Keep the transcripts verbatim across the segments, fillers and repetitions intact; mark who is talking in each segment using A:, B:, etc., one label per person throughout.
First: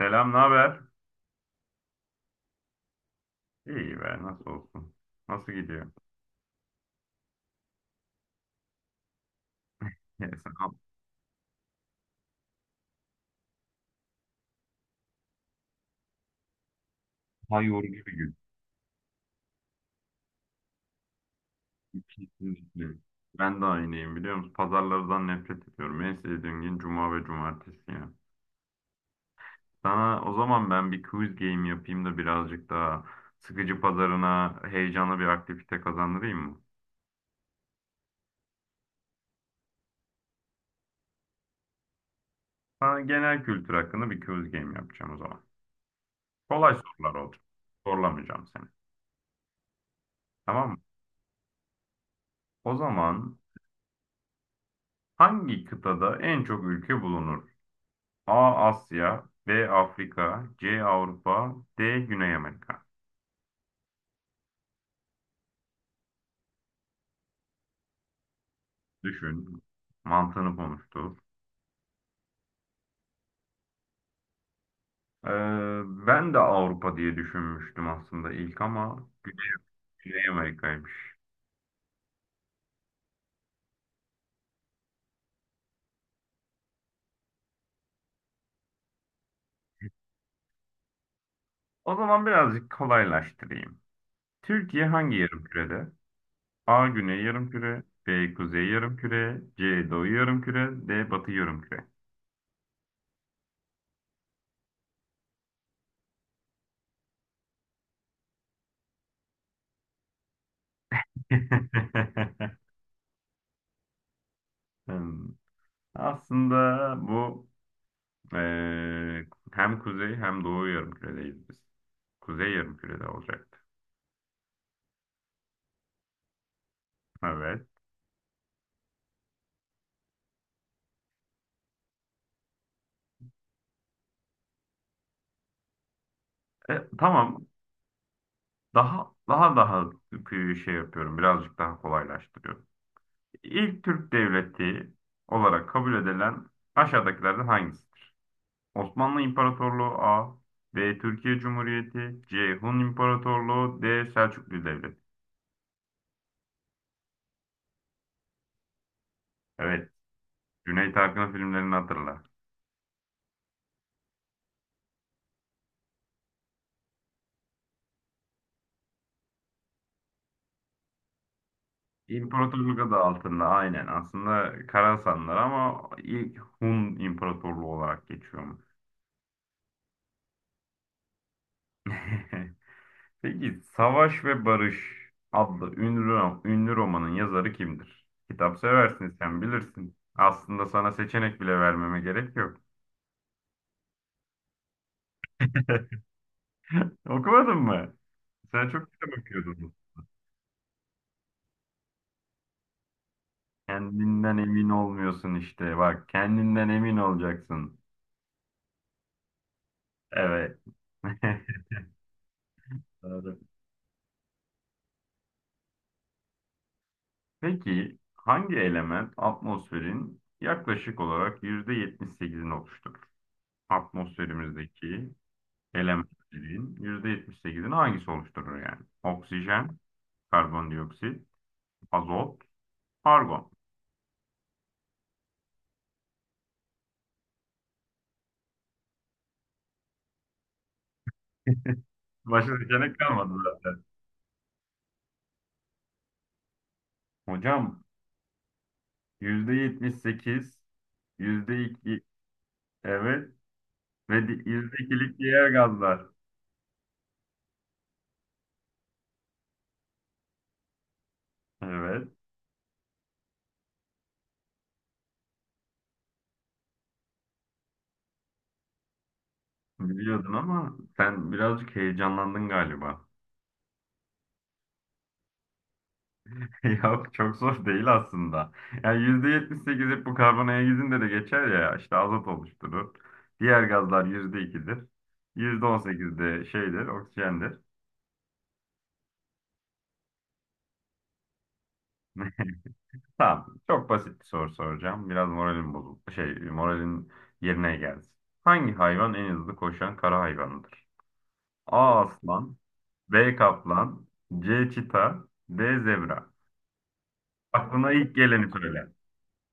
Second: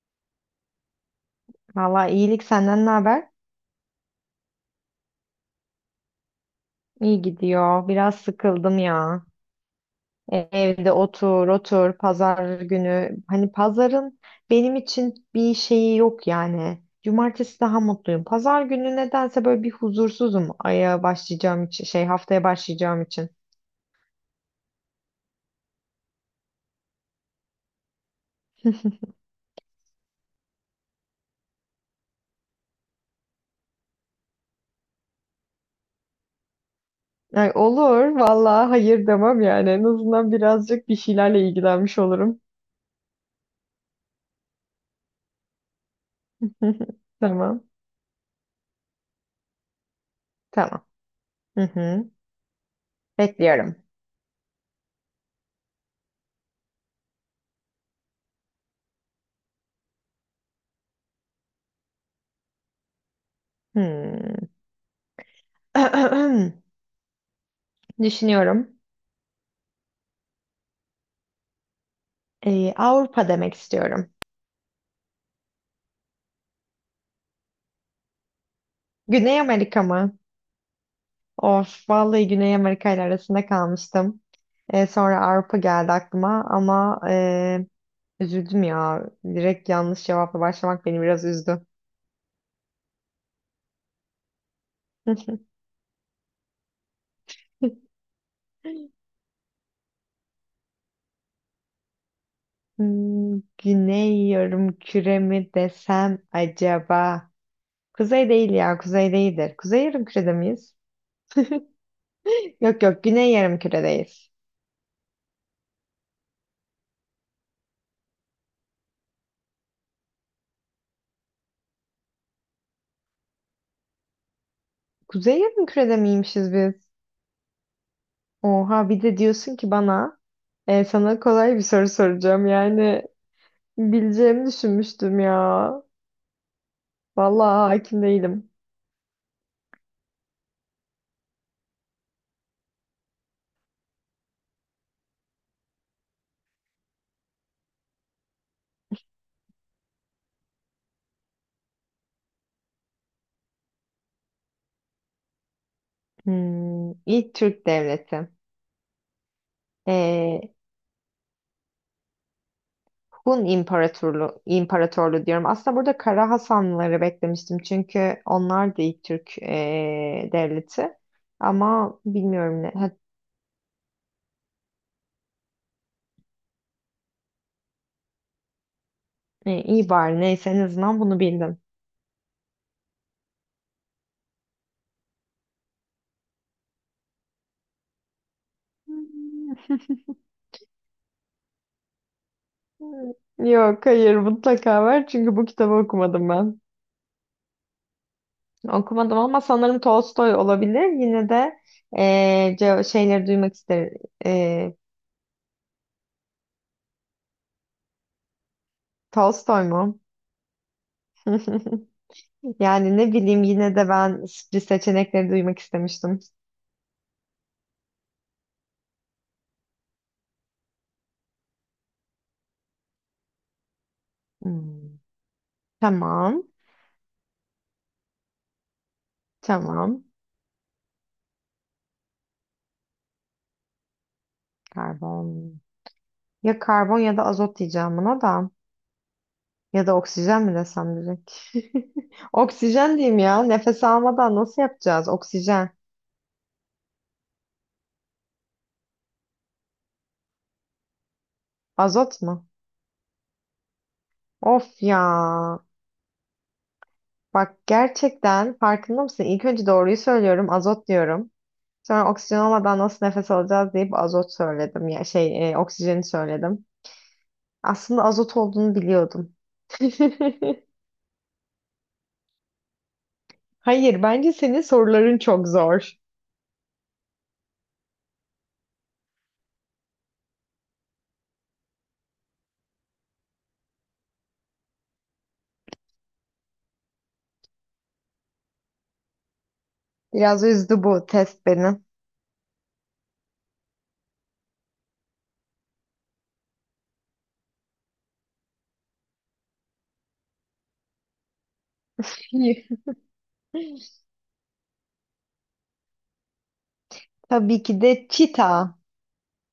A: Selam, ne haber?
B: Valla iyilik senden ne haber?
A: İyi be, nasıl olsun? Nasıl gidiyor?
B: İyi gidiyor. Biraz sıkıldım ya.
A: Sen-
B: E- Evde otur otur pazar günü. Hani pazarın benim için bir şeyi yok yani. Cumartesi
A: Daha
B: daha
A: yorucu bir
B: mutluyum.
A: gün.
B: Pazar günü nedense böyle bir huzursuzum aya başlayacağım için şey haftaya
A: Kesinlikle.
B: başlayacağım için.
A: Ben de aynıyım, biliyor musun? Pazarlardan nefret ediyorum. En sevdiğim gün cuma ve cumartesi ya. Sana o zaman ben bir quiz game yapayım da birazcık daha sıkıcı pazarına heyecanlı bir aktivite kazandırayım mı?
B: Ay, olur valla hayır demem yani. En azından birazcık bir şeylerle ilgilenmiş olurum.
A: Sana genel kültür hakkında bir quiz game yapacağım o zaman. Kolay sorular olacak.
B: Tamam.
A: Zorlamayacağım seni. Tamam mı?
B: Tamam. Hı hı.
A: O zaman
B: Bekliyorum.
A: hangi kıtada en çok ülke bulunur? A. Asya, B. Afrika, C. Avrupa, D. Güney Amerika.
B: Hmm. Düşünüyorum.
A: Düşün. Mantığını konuştur.
B: Ee, Avrupa demek istiyorum.
A: Ee, ben de Avrupa diye düşünmüştüm aslında ilk ama
B: Güney
A: Güney,
B: Amerika mı?
A: Güney Amerika'ymış.
B: Of, vallahi Güney Amerika ile arasında kalmıştım. Ee, sonra Avrupa geldi aklıma ama e, üzüldüm ya. Direkt yanlış cevapla başlamak beni biraz üzdü.
A: O zaman birazcık kolaylaştırayım. Türkiye hangi yarımkürede? A. Güney yarımküre, B. Kuzey yarımküre, C. Doğu yarımküre, D. Batı yarımküre.
B: Hmm, Güney yarımküre mi desem acaba? Kuzey değil ya, kuzey değildir. Kuzey yarımkürede miyiz? Yok yok, güney yarımküredeyiz.
A: Hmm. Aslında bu Ee, hem kuzey hem doğu yarımküredeyiz biz. Kuzey yarımkürede olacaktı.
B: Kuzey yarımkürede miymişiz biz?
A: Evet.
B: Oha, bir de diyorsun ki bana, E, sana kolay bir soru soracağım. Yani bileceğimi düşünmüştüm ya.
A: E, tamam.
B: Vallahi hakim değilim.
A: Daha daha daha kıyı şey yapıyorum. Birazcık daha kolaylaştırıyorum. İlk Türk devleti olarak kabul edilen aşağıdakilerden hangisidir? Osmanlı İmparatorluğu A, B Türkiye Cumhuriyeti, C Hun İmparatorluğu, D Selçuklu Devleti.
B: Hmm, ilk Türk devleti.
A: Evet.
B: E,
A: Cüneyt Arkın'ın filmlerini hatırla.
B: Hun İmparatorluğu, İmparatorluğu diyorum. Aslında burada Kara Hasanlıları beklemiştim. Çünkü onlar da ilk Türk e, devleti. Ama bilmiyorum ne.
A: İmparatorluk
B: Ha,
A: adı altında, aynen. Aslında Karasanlar ama ilk Hun İmparatorluğu olarak geçiyormuş.
B: e, iyi bari, neyse, en azından bunu bildim.
A: Peki Savaş ve Barış adlı ünlü, ro- ünlü romanın yazarı kimdir? Kitap seversin, sen
B: Hmm.
A: bilirsin. Aslında sana seçenek bile vermeme gerek yok.
B: Yok, hayır, mutlaka var. Çünkü bu kitabı okumadım ben.
A: Okumadın mı? Sen çok kitap
B: Okumadım ama
A: okuyordun.
B: sanırım Tolstoy olabilir. Yine de eee, ce- şeyleri duymak isterim.
A: Kendinden emin
B: Eee,
A: olmuyorsun işte. Bak, kendinden emin olacaksın.
B: Tolstoy mu?
A: Evet.
B: Yani ne
A: Doğru.
B: bileyim, yine de ben sürpriz seçenekleri duymak istemiştim.
A: Peki hangi element atmosferin yaklaşık olarak yüzde yetmiş sekizini oluşturur?
B: Hmm,
A: Atmosferimizdeki
B: Tamam.
A: elementlerin yüzde yetmiş sekizini hangisi oluşturur yani? Oksijen,
B: Tamam.
A: karbondioksit, azot, argon.
B: Karbon. Ya karbon ya da azot diyeceğim buna da. Ya da oksijen mi desem direkt?
A: Başka
B: Oksijen
A: seçenek
B: diyeyim
A: kalmadı
B: ya.
A: zaten.
B: Nefes almadan nasıl yapacağız? Oksijen.
A: Hocam, yüzde yetmiş sekiz, yüzde iki,
B: Azot mu?
A: evet, ve di-
B: Of
A: yüzde ikilik diğer
B: ya.
A: gazlar.
B: Bak, gerçekten farkında mısın? İlk önce doğruyu söylüyorum, azot diyorum.
A: Evet,
B: Sonra oksijen olmadan nasıl nefes alacağız deyip azot söyledim. Ya şey, e, oksijeni söyledim. Aslında azot olduğunu biliyordum.
A: biliyordun ama sen birazcık heyecanlandın galiba.
B: Hayır, bence senin soruların çok zor.
A: Yok, çok zor değil aslında. Yani yüzde yetmiş sekiz hep bu karbon gizinde de geçer ya, işte azot oluşturur. Diğer gazlar yüzde Yüzde ikidir. Yüzde on sekiz de şeydir, oksijendir.
B: Biraz üzdü bu test beni.
A: Tamam. Çok basit bir soru soracağım. Biraz moralim bozuldu. Şey, moralin yerine gelsin. Hangi hayvan en hızlı koşan kara hayvanıdır? A aslan, B kaplan, C çita, D zebra.
B: Tabii ki
A: Aklına
B: de
A: ilk geleni
B: çita.
A: söyle.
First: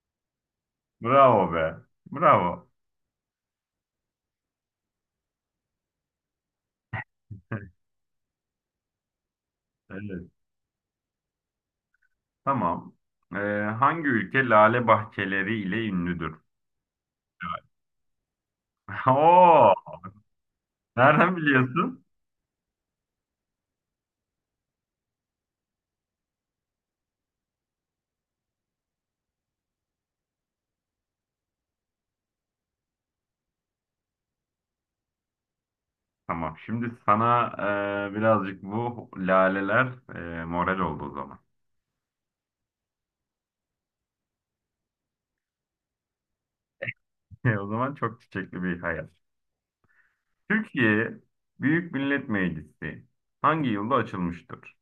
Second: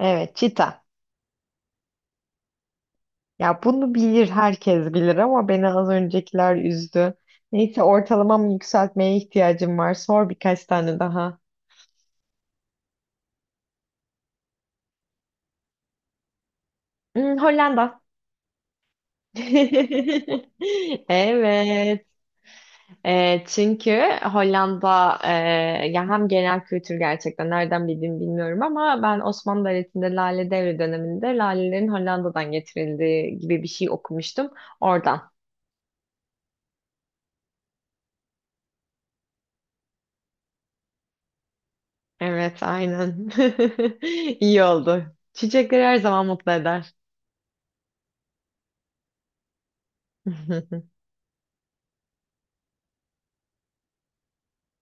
B: Evet, çita.
A: Bravo be. Bravo.
B: Ya bunu bilir, herkes bilir, ama beni az öncekiler üzdü. Neyse, ortalamamı yükseltmeye ihtiyacım var. Sor
A: Evet.
B: birkaç tane daha.
A: Tamam. Ee, hangi ülke lale bahçeleri ile ünlüdür?
B: Hmm, Hollanda.
A: Oo, nereden biliyorsun?
B: Evet. E, çünkü Hollanda e, ya hem genel kültür, gerçekten nereden bildiğimi bilmiyorum ama ben Osmanlı Devleti'nde Lale Devri döneminde lalelerin Hollanda'dan getirildiği gibi bir şey okumuştum oradan.
A: Tamam. Şimdi sana e, birazcık bu laleler, e, moral oldu o zaman.
B: Evet, aynen. İyi oldu. Çiçekler her zaman mutlu eder.
A: E, O zaman çok çiçekli bir hayat. Türkiye Büyük Millet Meclisi hangi yılda açılmıştır?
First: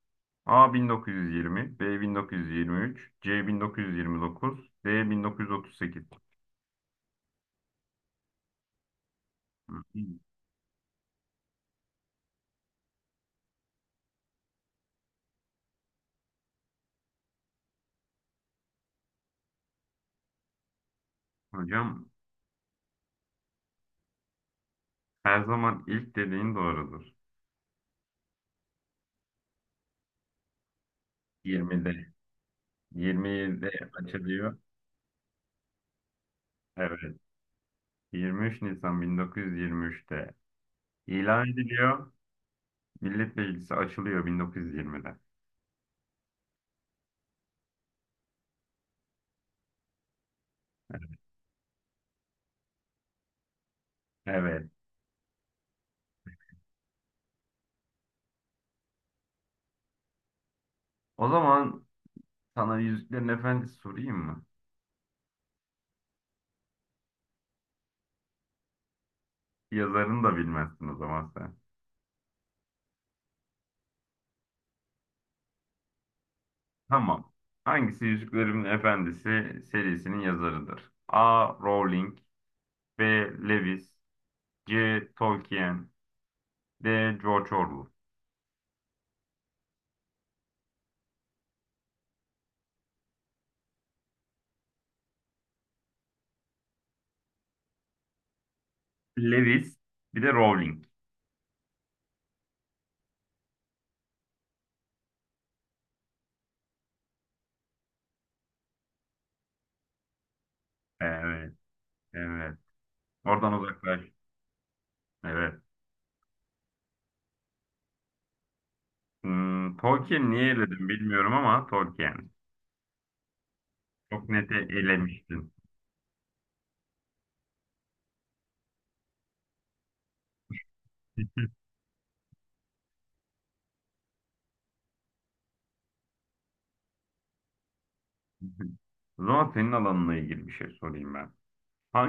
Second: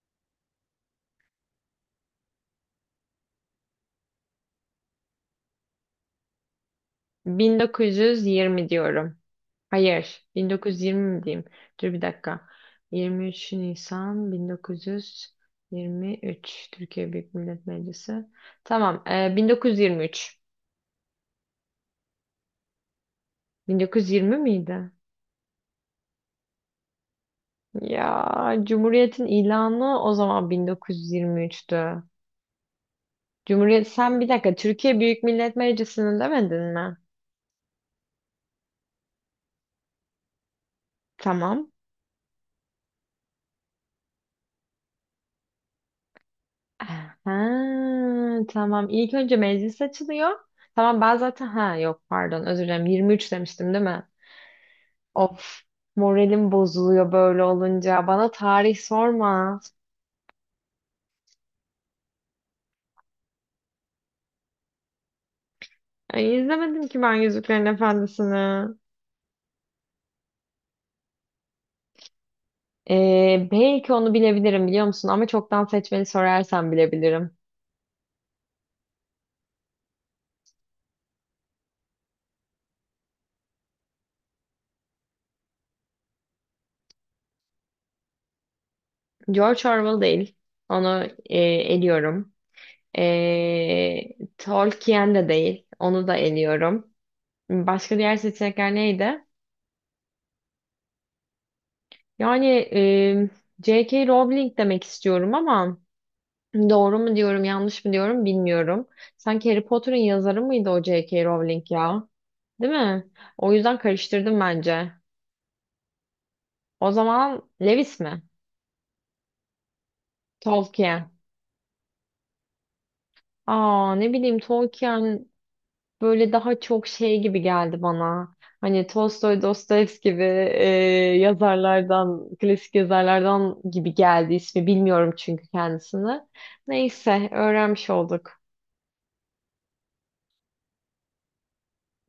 A: A bin dokuz yüz yirmi, B bin dokuz yüz yirmi üç, C bin dokuz yüz yirmi dokuz, D bin dokuz yüz otuz sekiz.
B: bin dokuz yüz yirmi diyorum.
A: Hı.
B: Hayır. bin dokuz yüz yirmi mi diyeyim? Dur bir dakika. yirmi üç Nisan bin dokuz yüz yirmi üç Türkiye Büyük Millet Meclisi. Tamam. e, bin dokuz yüz yirmi üç.
A: Hocam,
B: bin dokuz yüz yirmi miydi?
A: her zaman ilk dediğin doğrudur.
B: Ya Cumhuriyet'in ilanı o zaman bin dokuz yüz yirmi üçtü.
A: yirmide. yirmi yedi
B: Cumhuriyet... Sen bir dakika,
A: açılıyor.
B: Türkiye Büyük Millet Meclisi'ni demedin mi?
A: Evet. Yirmi üç Nisan bin dokuz yüz yirmi üçte ilan
B: Tamam.
A: ediliyor. Millet Meclisi açılıyor bin dokuz yüz yirmide.
B: Ha, tamam. İlk önce meclis açılıyor. Tamam, ben zaten, ha yok, pardon, özür dilerim, yirmi üç demiştim değil mi?
A: Evet.
B: Of, moralim bozuluyor böyle olunca. Bana tarih sorma.
A: O zaman sana Yüzüklerin Efendisi sorayım mı?
B: Ay, izlemedim ki ben Yüzüklerin Efendisi'ni.
A: Yazarını da bilmezsin o zaman sen.
B: Ee, belki onu bilebilirim, biliyor musun? Ama çoktan seçmeli sorarsan
A: Tamam.
B: bilebilirim.
A: Hangisi Yüzüklerin Efendisi serisinin yazarıdır? A. Rowling, B. Lewis, C. Tolkien, D. George Orwell.
B: George Orwell değil. Onu e, eliyorum. Ee, Tolkien de değil. Onu da eliyorum. Başka diğer seçenekler neydi?
A: Lewis bir de Rowling.
B: Yani e, J K. Rowling demek istiyorum ama doğru mu diyorum, yanlış mı diyorum bilmiyorum. Sanki Harry Potter'ın yazarı mıydı o J K.
A: Evet.
B: Rowling ya?
A: Evet.
B: Değil mi?
A: Oradan
B: O yüzden
A: uzaklaş.
B: karıştırdım bence.
A: Evet.
B: O zaman Lewis mi?
A: Hmm, Tolkien niye eledim
B: Tolkien.
A: bilmiyorum ama Tolkien.
B: Aa, ne
A: Çok
B: bileyim,
A: net
B: Tolkien
A: elemiştin.
B: böyle daha çok şey gibi geldi bana. Hani Tolstoy, Dostoyevski gibi e, yazarlardan, klasik yazarlardan gibi geldi ismi. Bilmiyorum çünkü kendisini. Neyse, öğrenmiş olduk.
A: O zaman senin alanına ilgili bir şey sorayım ben.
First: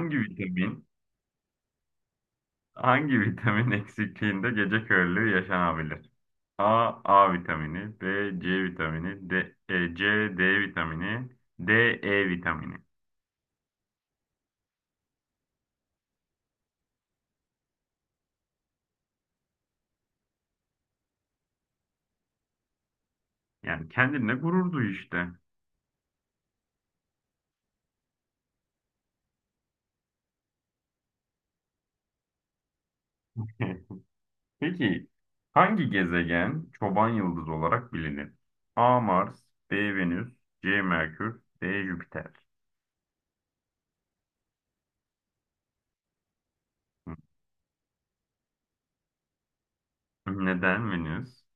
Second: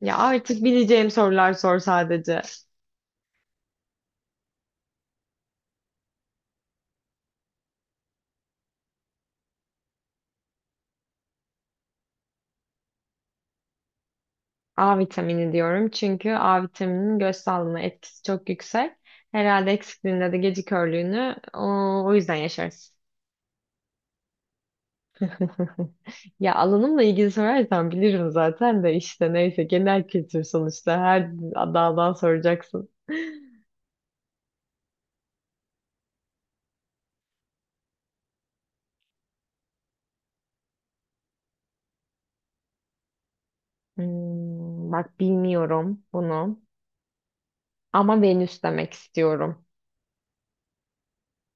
B: Ya artık
A: vitamin,
B: bileceğim sorular sor sadece.
A: hangi vitamin eksikliğinde gece körlüğü yaşanabilir? A, A vitamini, B, C vitamini, D, e, C, D vitamini, D, E vitamini.
B: A vitamini diyorum çünkü A vitamininin göz sağlığına etkisi çok yüksek. Herhalde eksikliğinde de gece körlüğünü o, o yüzden yaşarız.
A: Yani kendinle gurur duy işte.
B: Ya alanımla ilgili sorarsan bilirim zaten de, işte neyse, genel kültür sonuçta, her daldan soracaksın.
A: Peki hangi gezegen çoban yıldızı olarak bilinir? A. Mars, B. Venüs, C. Merkür, D. Jüpiter.
B: Hmm, bak, bilmiyorum bunu
A: Hı.
B: ama Venüs demek istiyorum.
A: Neden Venüs?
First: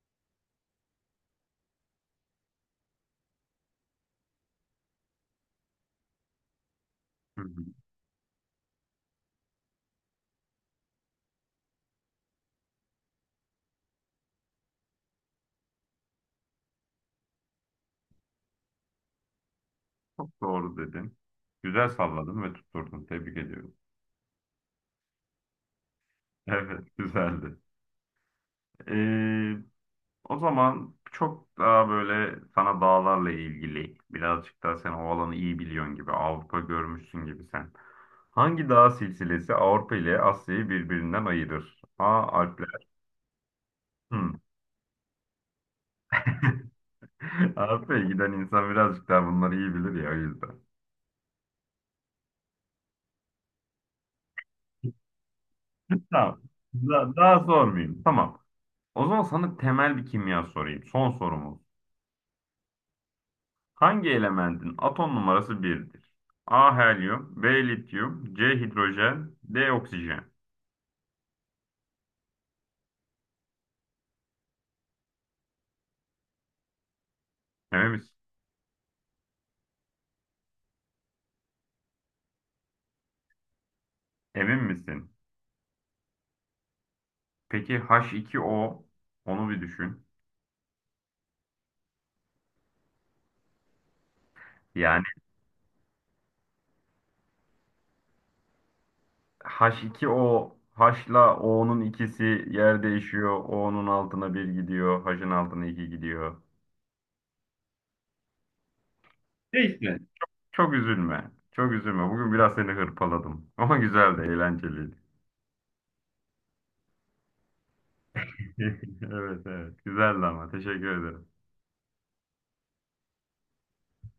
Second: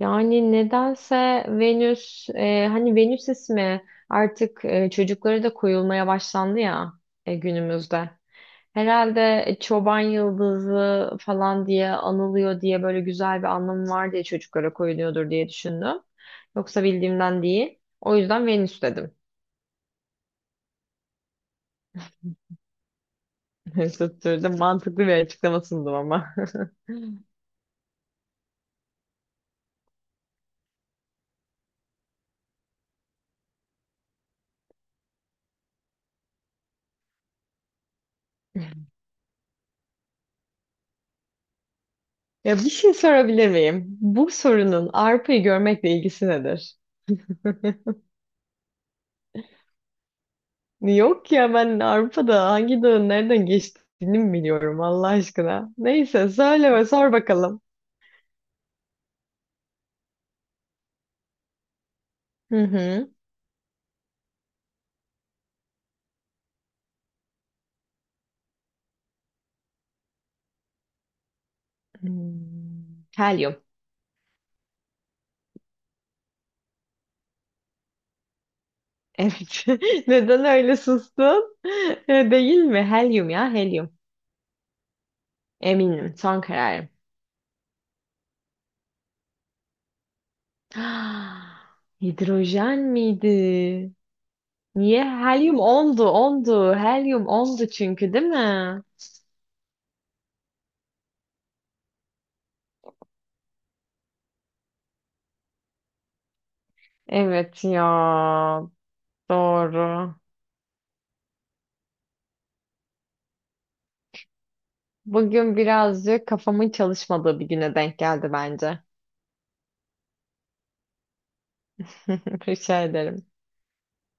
B: Yani nedense Venüs, e, hani Venüs ismi artık e, çocuklara da koyulmaya başlandı ya e,
A: Hı hı.
B: günümüzde. Herhalde e, çoban yıldızı falan diye anılıyor diye, böyle güzel bir anlamı var diye çocuklara koyuluyordur diye düşündüm. Yoksa bildiğimden değil. O yüzden Venüs dedim.
A: Çok doğru dedin. Güzel salladın ve tutturdun. Tebrik ediyorum.
B: Tutturdum. Mantıklı bir açıklama sundum ama.
A: Evet, güzeldi. Ee, o zaman çok daha böyle sana dağlarla ilgili, birazcık daha sen o alanı iyi biliyorsun gibi, Avrupa görmüşsün gibi sen. Hangi dağ silsilesi Avrupa ile Asya'yı birbirinden ayırır? A.
B: Ya bir
A: Alpler.
B: şey sorabilir miyim?
A: Hı.
B: Bu sorunun arpayı görmekle ilgisi nedir?
A: Avrupa'ya giden insan birazcık daha bunları iyi bilir ya, o yüzden.
B: Yok ya, ben Avrupa'da hangi dağın nereden geçtiğini mi biliyorum Allah aşkına. Neyse,
A: Tamam.
B: söyle ve sor
A: Da- daha
B: bakalım.
A: sormayayım. Tamam. O zaman sana temel bir kimya sorayım. Son sorumuz.
B: Hı hı.
A: Hangi elementin atom numarası birdir? A helyum, B lityum, C hidrojen, D oksijen.
B: Hmm, Helyum.
A: Emin misin?
B: Evet. Neden öyle sustun? Değil mi? Helyum ya, helyum.
A: Emin misin?
B: Eminim. Son kararım.
A: Peki H iki O, onu bir düşün.
B: Hidrojen miydi? Niye?
A: Yani
B: Helyum ondu, ondu. Helyum ondu çünkü, değil mi?
A: H iki O, H'la O'nun ikisi yer değişiyor. O'nun altına bir gidiyor. H'ın altına iki gidiyor.
B: Evet ya.
A: Neyse.
B: Doğru.
A: Çok üzülme, çok üzülme. Bugün biraz seni hırpaladım. Ama güzeldi, eğlenceliydi.
B: Bugün birazcık kafamın çalışmadığı bir güne denk geldi bence.
A: Evet, evet. Güzeldi ama. Teşekkür ederim.
B: Rica ederim.